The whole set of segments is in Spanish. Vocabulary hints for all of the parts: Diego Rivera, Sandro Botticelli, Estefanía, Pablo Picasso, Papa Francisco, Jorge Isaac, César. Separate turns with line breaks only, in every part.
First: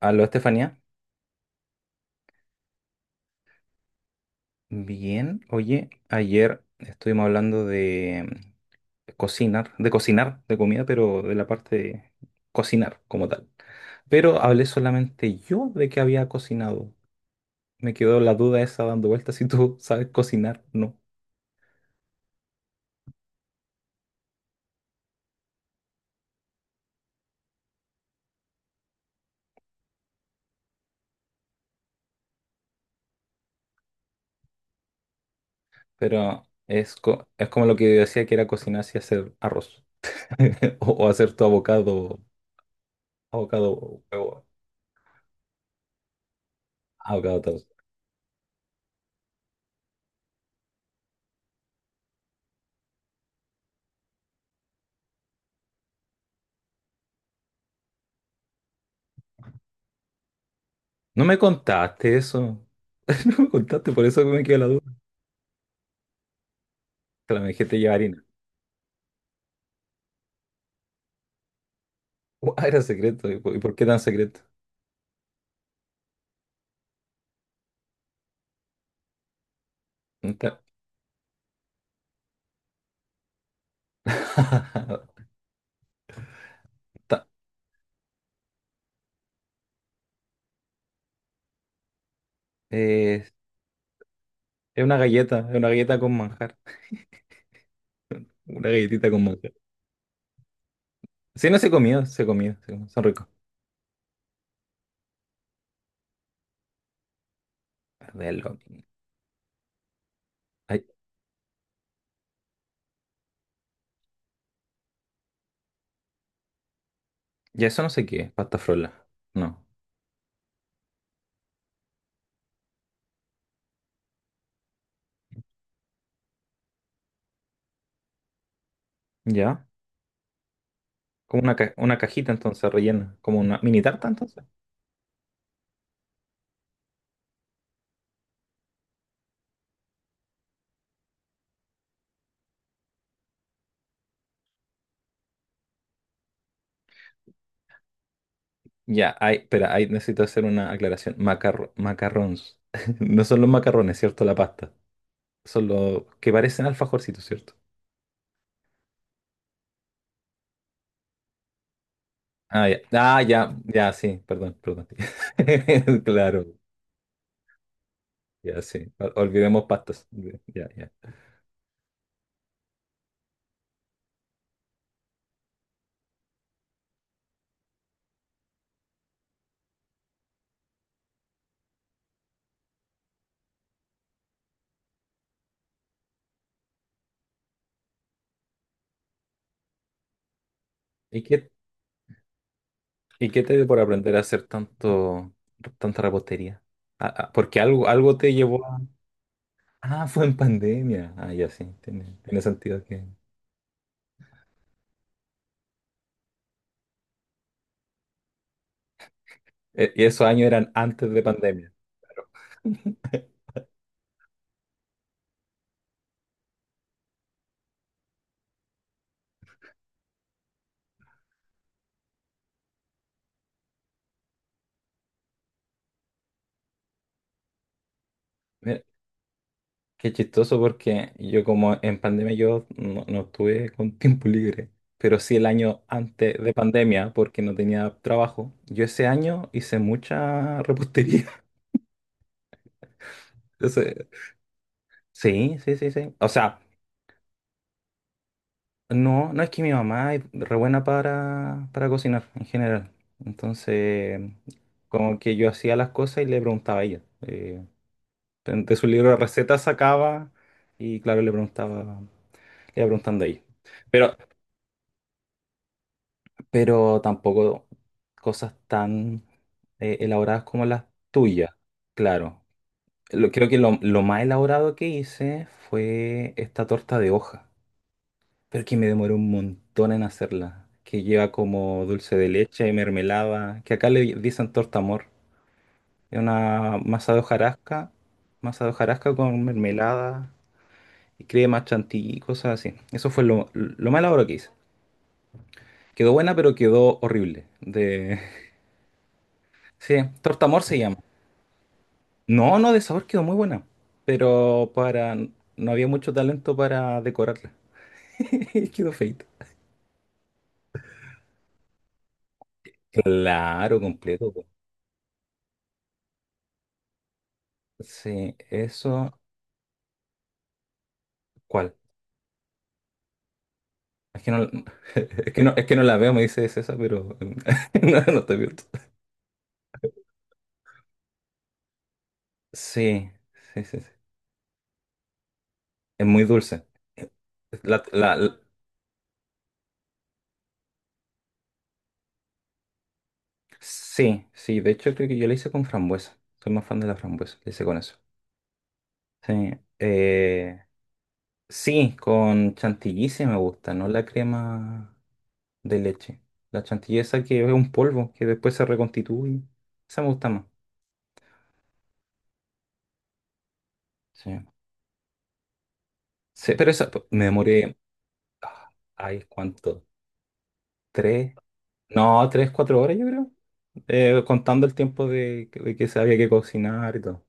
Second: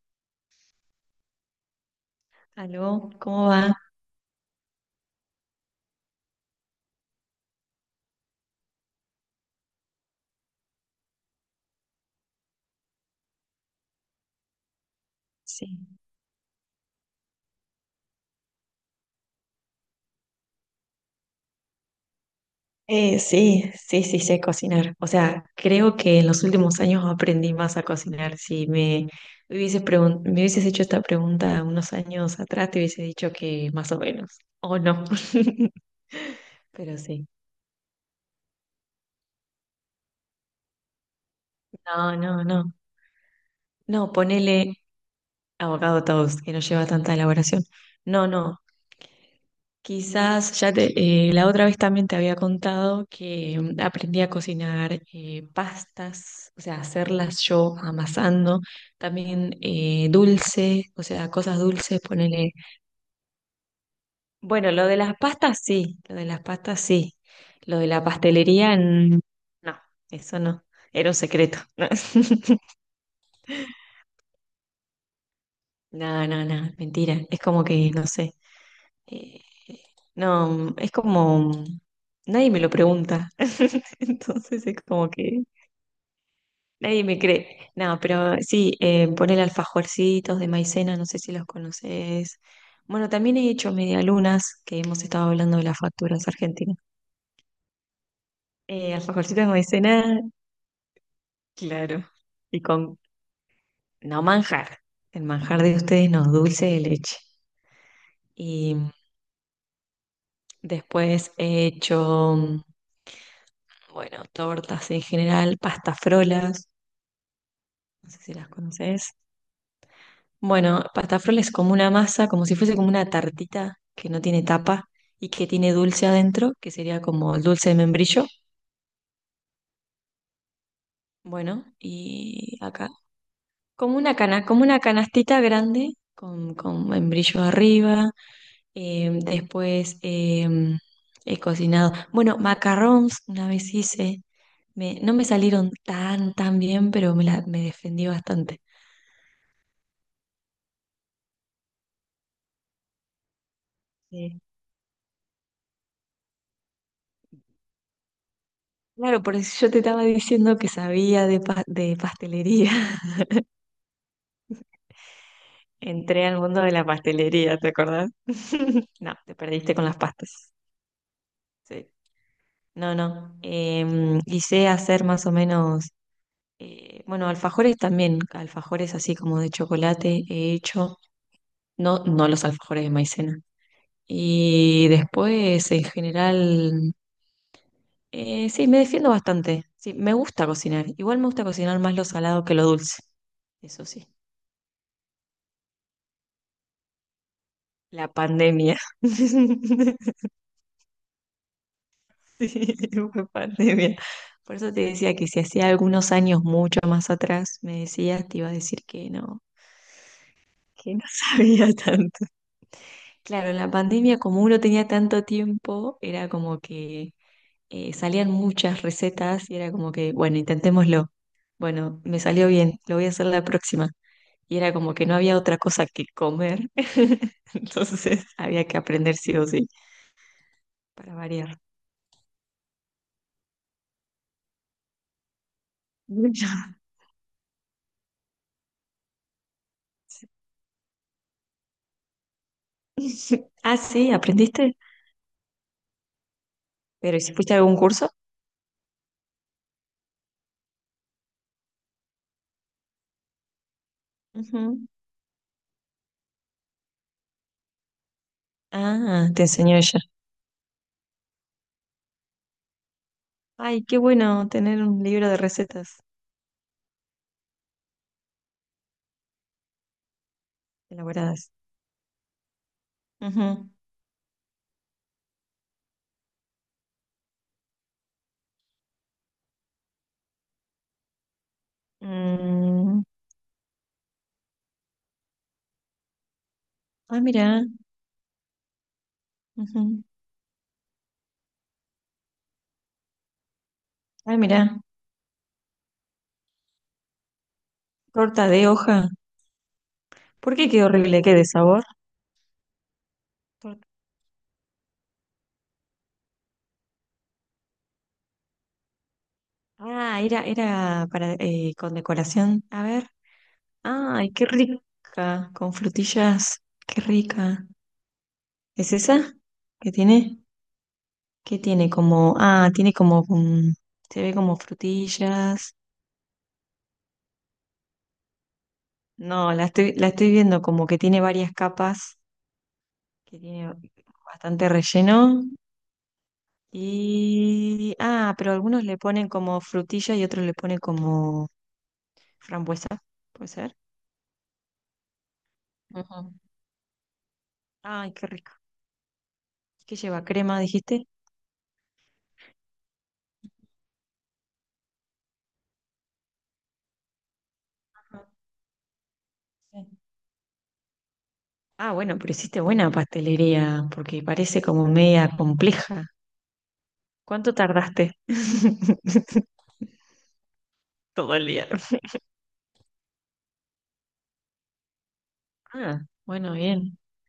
Aló, Estefanía.
¿Aló? ¿Cómo va?
Bien, oye, ayer estuvimos hablando de cocinar, de cocinar, de comida, pero de la parte de cocinar como tal. Pero hablé solamente
Sí.
yo de que había cocinado. Me quedó la duda esa dando vueltas si tú sabes cocinar, no.
Sí, sí, sí sé cocinar. O sea, creo que en los últimos años aprendí más a cocinar. Si me me hubieses hecho esta pregunta unos años atrás, te hubiese dicho que más o menos. O no.
Pero es,
Pero sí.
es como lo que yo decía que era cocinar si hacer arroz o hacer tu
No,
avocado,
no, no.
avocado,
No,
huevo,
ponele abogado toast, que no lleva tanta
avocado
elaboración.
toast.
No, no. Quizás ya te- la otra vez también te había contado que aprendí a cocinar pastas, o sea, hacerlas yo amasando, también dulce, o
No
sea,
me
cosas dulces,
contaste
ponele.
eso. No me contaste, por eso me quedó la
Bueno, lo
duda.
de las pastas sí, lo de las pastas sí,
Claro, me dijiste
lo de
llevar
la
harina.
pastelería no, eso no, era un secreto.
Ah, era secreto. ¿Y y por qué tan secreto?
No, no, no, mentira, es como que no sé. Eh,
Ta-
no, es como, nadie me lo pregunta, entonces es como que nadie me
ta-
cree. No, pero sí, poner alfajorcitos de maicena, no sé si los conoces. Bueno,
eh,
también he hecho medialunas, que hemos estado
es
hablando de
una
las
galleta con
facturas
manjar.
argentinas.
Una galletita con
Alfajorcitos de
manjar.
maicena,
Sí, no se comió,
claro.
se comió,
Y
se comió.
con,
Son ricos.
no manjar, el manjar de ustedes no, dulce de leche.
Verlo.
Y
Ay,
después he hecho, bueno, tortas en general, pastafrolas.
ya eso no sé
No sé
qué es,
si las
pasta frola.
conoces.
No.
Bueno, pastafroles es como una masa, como si fuese como una tartita que no tiene tapa y que tiene dulce adentro, que sería como el dulce de membrillo.
¿Ya? Como una,
Bueno,
una cajita
y
entonces
acá,
rellena. Como una mini tarta entonces.
como una canastita grande con membrillo arriba. Después, he cocinado. Bueno, macarons una vez hice. No me salieron tan, tan bien, pero me defendí bastante.
Ya, ay, espera, ahí necesito hacer una aclaración. Macarrons. No son los macarrones, ¿cierto? La pasta. Son los que parecen alfajorcitos, ¿cierto?
Claro, por eso yo te estaba diciendo que sabía de
Ah,
pastelería.
ya, ah, ya, ya, sí, perdón, perdón.
Entré al
Claro,
mundo de la pastelería, ¿te acordás?
ya, sí.
No, te
Olvidemos
perdiste con las
pastas.
pastas.
Ya, ya.
Sí. No, no. Y sé hacer más o menos, bueno, alfajores también, alfajores así como de chocolate he hecho, no, no los alfajores de maicena. Y después, en general, sí, me defiendo bastante. Sí, me gusta cocinar. Igual
¿Y
me gusta
qué,
cocinar más lo salado que lo dulce,
y qué te dio por
eso sí.
aprender a hacer tanto, tanta repostería? Ah, ah, porque algo,
La
algo te llevó
pandemia.
a... Ah, fue en pandemia. Ah, ya, sí, tiene, tiene
Sí,
sentido que...
fue pandemia. Por eso te decía que si hacía algunos años mucho más atrás me decías, te iba a decir
Y esos años eran
que no
antes de pandemia.
sabía tanto.
Claro.
Claro, en la pandemia como uno tenía tanto tiempo, era como que salían muchas recetas y era como que, bueno, intentémoslo. Bueno, me salió bien, lo voy a hacer la próxima. Y era como que no había otra cosa que comer, entonces había que aprender sí o sí,
Qué chistoso porque
para
yo
variar.
como en pandemia yo no, no estuve con tiempo libre, pero sí el año antes de pandemia porque no tenía trabajo. Yo ese año hice
Sí,
mucha repostería.
ah,
Entonces,
sí, aprendiste.
sí, sí, sí, sí. O sea,
Pero ¿y si fuiste a algún curso?
no, no es que mi mamá es re buena para cocinar en general. Entonces,
Ujú.
como que yo hacía las cosas y le preguntaba a ella. De su libro de
Ah, te
recetas
enseñó ella.
sacaba y claro, le preguntaba, le iba preguntando a ella.
Ay, qué
Pero
bueno tener un libro de recetas
tampoco cosas tan elaboradas como las tuyas,
elaboradas.
claro. Creo que
Ujú.
lo más elaborado que hice fue esta torta de hoja, pero que me demoró un montón en hacerla, que lleva como dulce de leche y
Mm,
mermelada, que acá le dicen torta amor. Es una
ah, mira.
masa de hojarasca con
Ujú.
mermelada y crema chantilly y cosas así. Eso fue lo más elaborado que
Ah,
hice.
mira.
Quedó buena, pero quedó horrible. De...
Torta de hoja.
Sí, torta
¿Por
amor
qué
se
quedó
llama.
horrible? ¿Qué de sabor?
No, no, de sabor quedó muy buena,
Torta.
pero para no había mucho talento para decorarla. Quedó feito.
Ah, era para con decoración. A ver.
Claro, completo.
Ay,
Po.
qué rica. Con frutillas. Qué rica.
Sí,
¿Es
eso.
esa? ¿Qué tiene? ¿Qué
¿Cuál?
tiene como? Ah, tiene como,
Es
se
que
ve
no,
como
es
frutillas.
que no la veo, me dice César, pero no, no estoy viendo.
No, la estoy viendo como que tiene varias capas,
Sí,
que
sí,
tiene
sí, sí.
bastante relleno.
Es muy dulce. La,
Y,
la-
ah,
la-
pero algunos le ponen como frutilla y otros le ponen como frambuesa, ¿puede ser?
sí, sí, de hecho creo que yo la hice con frambuesa.
Ujú.
Soy más fan de la frambuesa, la hice con eso.
Ay, qué rico.
Sí,
¿Qué lleva? ¿Crema,
eh,
dijiste?
sí, con chantilly sí me gusta, no la crema. De leche. La chantilly esa que es un polvo
Ajá,
que después se reconstituye.
sí.
Esa me gusta más.
Ah, bueno, pero hiciste buena pastelería, porque
Sí.
parece como media compleja.
Sí, pero me
¿Cuánto
demoré.
tardaste?
Ah, ay, ¿cuánto? ¿Tres?
Todo el día.
No, tres, cuatro horas yo creo. Contando el tiempo de que se
Ah,
había que
bueno,
cocinar
bien.
y todo.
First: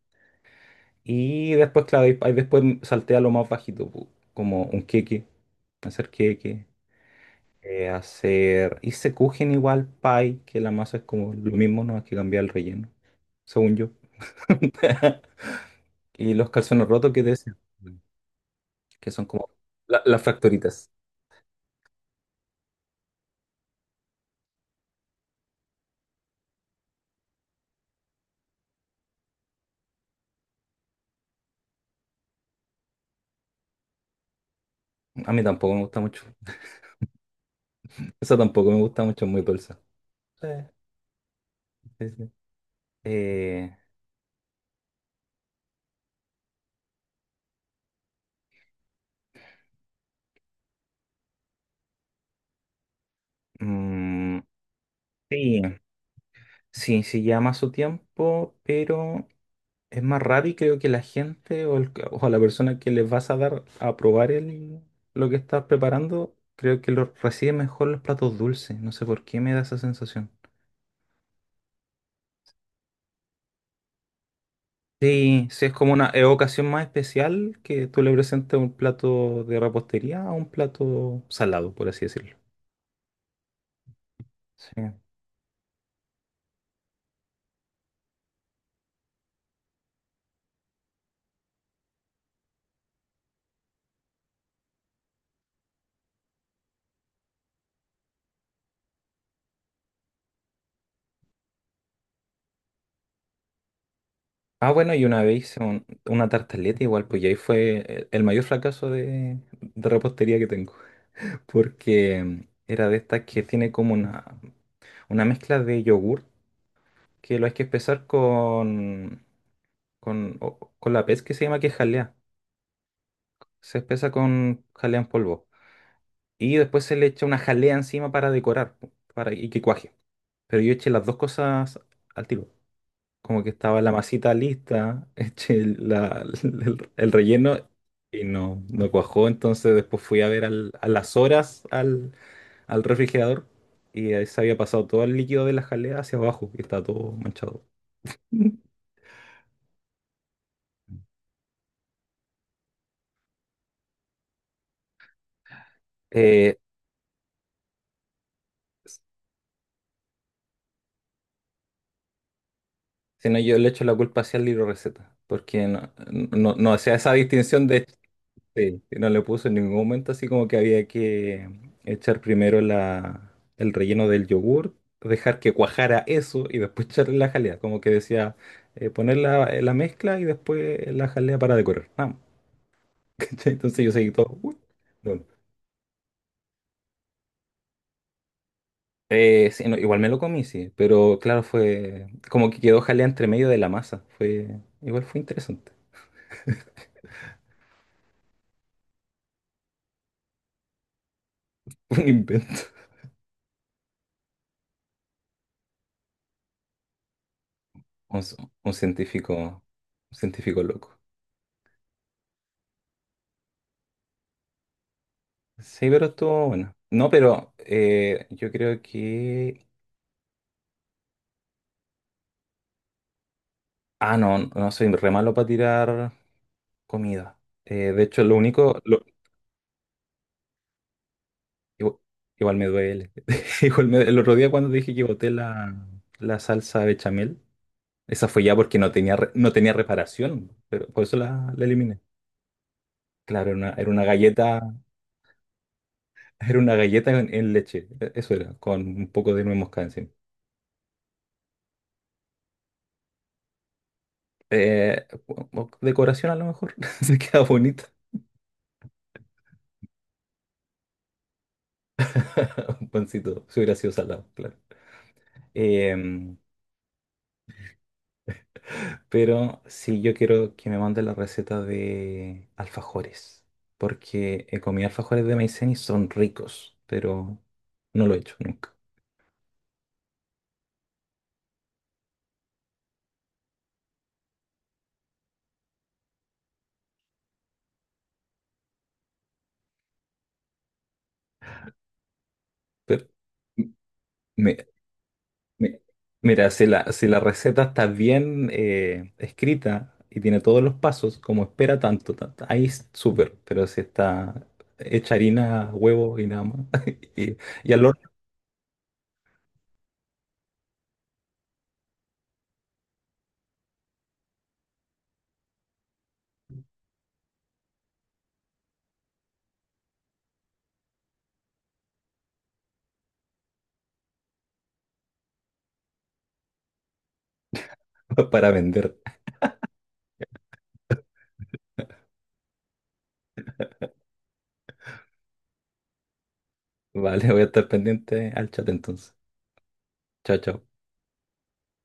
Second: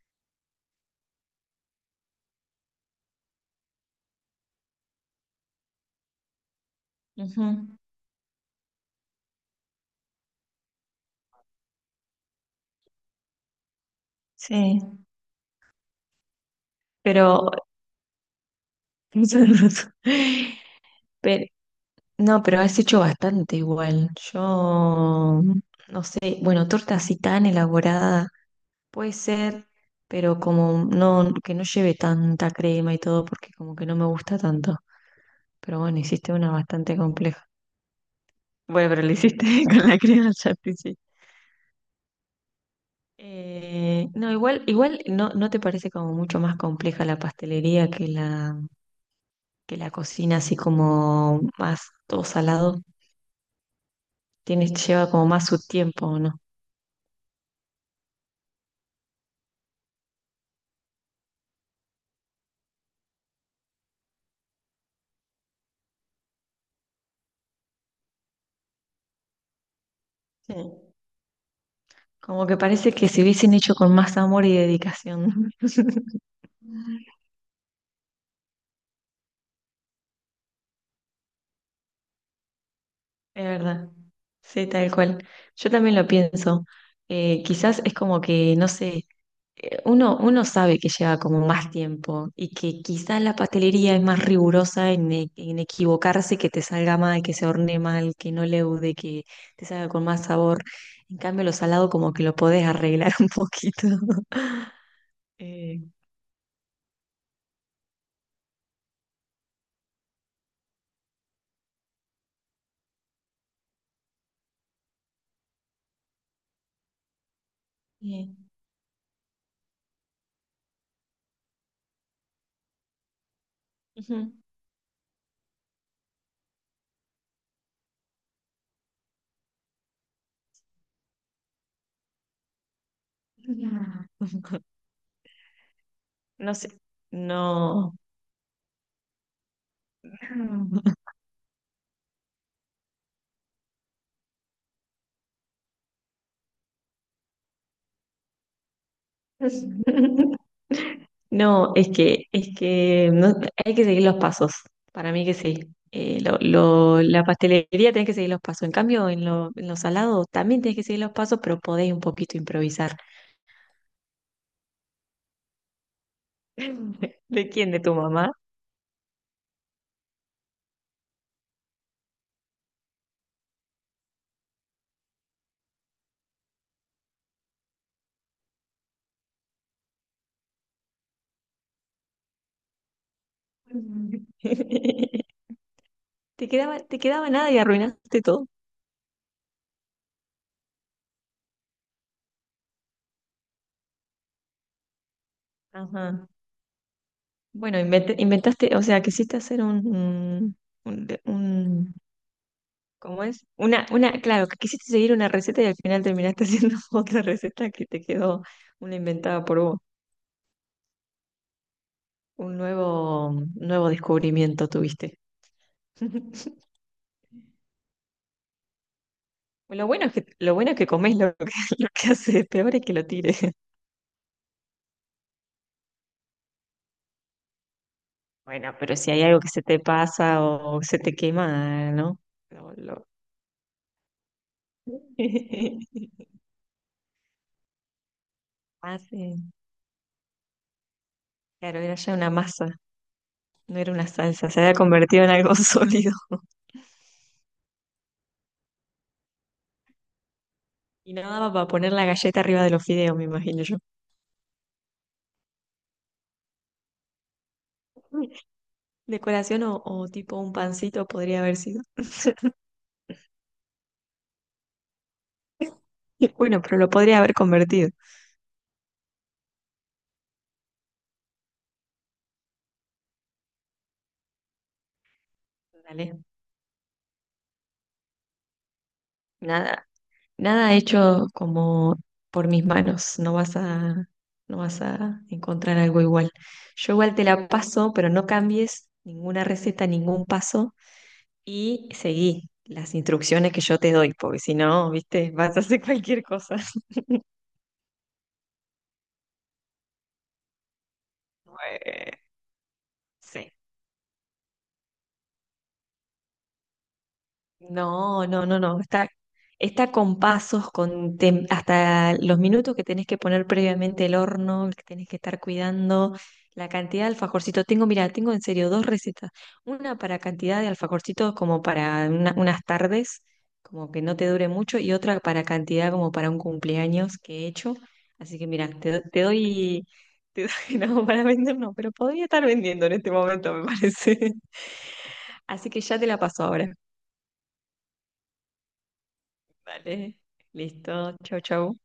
Y después, claro, ahí después salté a lo más bajito, pu- como un queque,
Ujú.
hacer... Hice kuchen igual, pie, que la masa es como lo mismo, no hay que cambiar el relleno, según yo.
Sí,
Y los calzones rotos que te
pero,
decía, que son como las fracturitas.
pero no, pero has hecho bastante igual. Yo no sé, bueno, torta así tan elaborada puede ser, pero como no, que no lleve tanta crema y todo, porque como que no me gusta tanto.
A mí tampoco
Pero
me gusta
bueno,
mucho.
hiciste una bastante compleja.
Eso tampoco me
Bueno, pero
gusta
la
mucho, es muy
hiciste
dulce.
con la crema
Sí,
ya te hice.
sí, sí. Eh,
No, igual no, no te parece como mucho más compleja la pastelería que la cocina así como más todo salado
mm,
tiene, lleva como más su
sí,
tiempo, ¿o no?
sí, sí llama su tiempo, pero es más raro y creo que la gente o la persona que les vas a dar a probar el, lo que estás preparando, creo que lo recibe mejor los platos dulces. No sé por qué me da esa sensación.
Sí. Como que parece que se hubiesen hecho con más amor y
Sí,
dedicación.
sí, es como una ocasión más especial que tú le presentes un plato de repostería a un plato salado, por así decirlo.
Es verdad, sí,
Sí.
tal cual. Yo también lo pienso. Quizás es como que, no sé, uno sabe que lleva como más tiempo y que quizás la pastelería es más rigurosa en, en equivocarse, que te salga mal, que se hornee mal, que no leude, que te salga con más sabor. En cambio, lo salado como que lo podés arreglar un poquito.
Ah, bueno, y una vez hice
Eh,
una tartaleta igual, pues y ahí fue el mayor fracaso de repostería que tengo, porque era de estas que tiene como una mezcla de yogur que lo hay que espesar
bien.
con, con la pez que se llama que es jalea. Se espesa
Ujú.
con jalea en polvo. Y después se le echa una jalea encima para decorar, po, para y que cuaje. Pero yo eché las dos cosas al tiro. Como que estaba la masita lista, eché
No sé,
el
no.
relleno y no, no cuajó. Entonces después fui a ver a las horas al, al refrigerador y ahí se había pasado todo el líquido de la jalea hacia abajo y estaba todo manchado.
No, es que hay que seguir los pasos. Para mí que sí.
Eh,
La pastelería tenés que seguir los pasos. En cambio, en los salados también tenés que seguir los pasos, pero podés un poquito improvisar.
si no, yo le echo la culpa hacia el libro receta, porque no, no, no hacía esa
¿De
distinción
quién? ¿De
de
tu mamá?
sí, y no le puso en ningún momento así como que había que echar primero la, el relleno del yogur, dejar que cuajara eso y después echarle la jalea. Como que decía, poner la, la mezcla y después la jalea para decorar. Ah, ¿cachai? Entonces yo seguí todo. "Uy, no".
Te quedaba nada y arruinaste todo.
Sí, no, igual me lo comí, sí, pero claro, fue como que quedó jalea entre medio de la masa. Fue, igual fue interesante.
Ajá. Bueno, inventaste, o sea, quisiste hacer un
Fue un invento.
¿cómo es? Una, claro, que quisiste seguir una receta y al final terminaste haciendo otra receta que te
Un,
quedó
un
una
científico,
inventada por
un
vos.
científico loco.
Un nuevo descubrimiento tuviste.
Sí, pero estuvo bueno. No, pero yo creo que...
Lo bueno es que comes lo que, lo que haces, peor es que lo tires.
Ah, no, no soy re malo para tirar comida. De hecho, lo
Bueno,
único...
pero
lo-
si hay algo que se te pasa o se te quema,
igu-
¿no?
Igual, me
Lo- lo-
duele. El otro día cuando dije que boté la, la salsa bechamel, esa fue ya porque no
Ah,
tenía,
sí.
no tenía reparación, pero por eso la, la
Claro, era
eliminé.
ya una masa,
Claro,
no
era
era
una
una salsa, se había
galleta,
convertido en algo sólido.
era una galleta en leche, eso era, con un poco de nuez moscada encima.
Y no daba para poner la galleta arriba de los fideos, me imagino yo.
O decoración a lo mejor, se queda bonita.
Decoración o tipo un pancito podría haber sido.
Un pancito, si hubiera sido salado, claro. Em,
Bueno, pero lo podría haber convertido.
pero sí, yo quiero que me mande la receta de alfajores, porque he comido alfajores de maicena y son
Dale.
ricos, pero no lo he hecho nunca.
Nada, nada hecho como por mis manos. No vas a encontrar algo igual. Yo igual te la paso, pero no cambies ninguna receta, ningún paso y seguí las
Pero
instrucciones que yo te doy, porque si
me-
no, viste, vas a
me-
hacer cualquier
mira,
cosa.
si la, si la receta está bien escrita y tiene todos los pasos, como espera
Eh,
tanto, tanto, ahí es súper,
sí.
pero si está hecha harina, huevo y nada más, y, y al horno
No, no, no, no. Está, está con pasos, hasta los minutos que tenés que poner previamente el horno, que tenés que estar cuidando, la cantidad de alfajorcitos. Tengo, mira, tengo en serio 2 recetas. Una para cantidad de alfajorcitos como para unas tardes, como que no te dure mucho, y otra para cantidad como para un cumpleaños que he hecho. Así que
para
mira,
vender.
te doy, no, para vender no, pero podría estar vendiendo en este momento, me parece. Así que ya te la paso ahora.
Vale, voy a estar pendiente al chat entonces.
Vale,
Chao, chao.
listo. Chau, chau.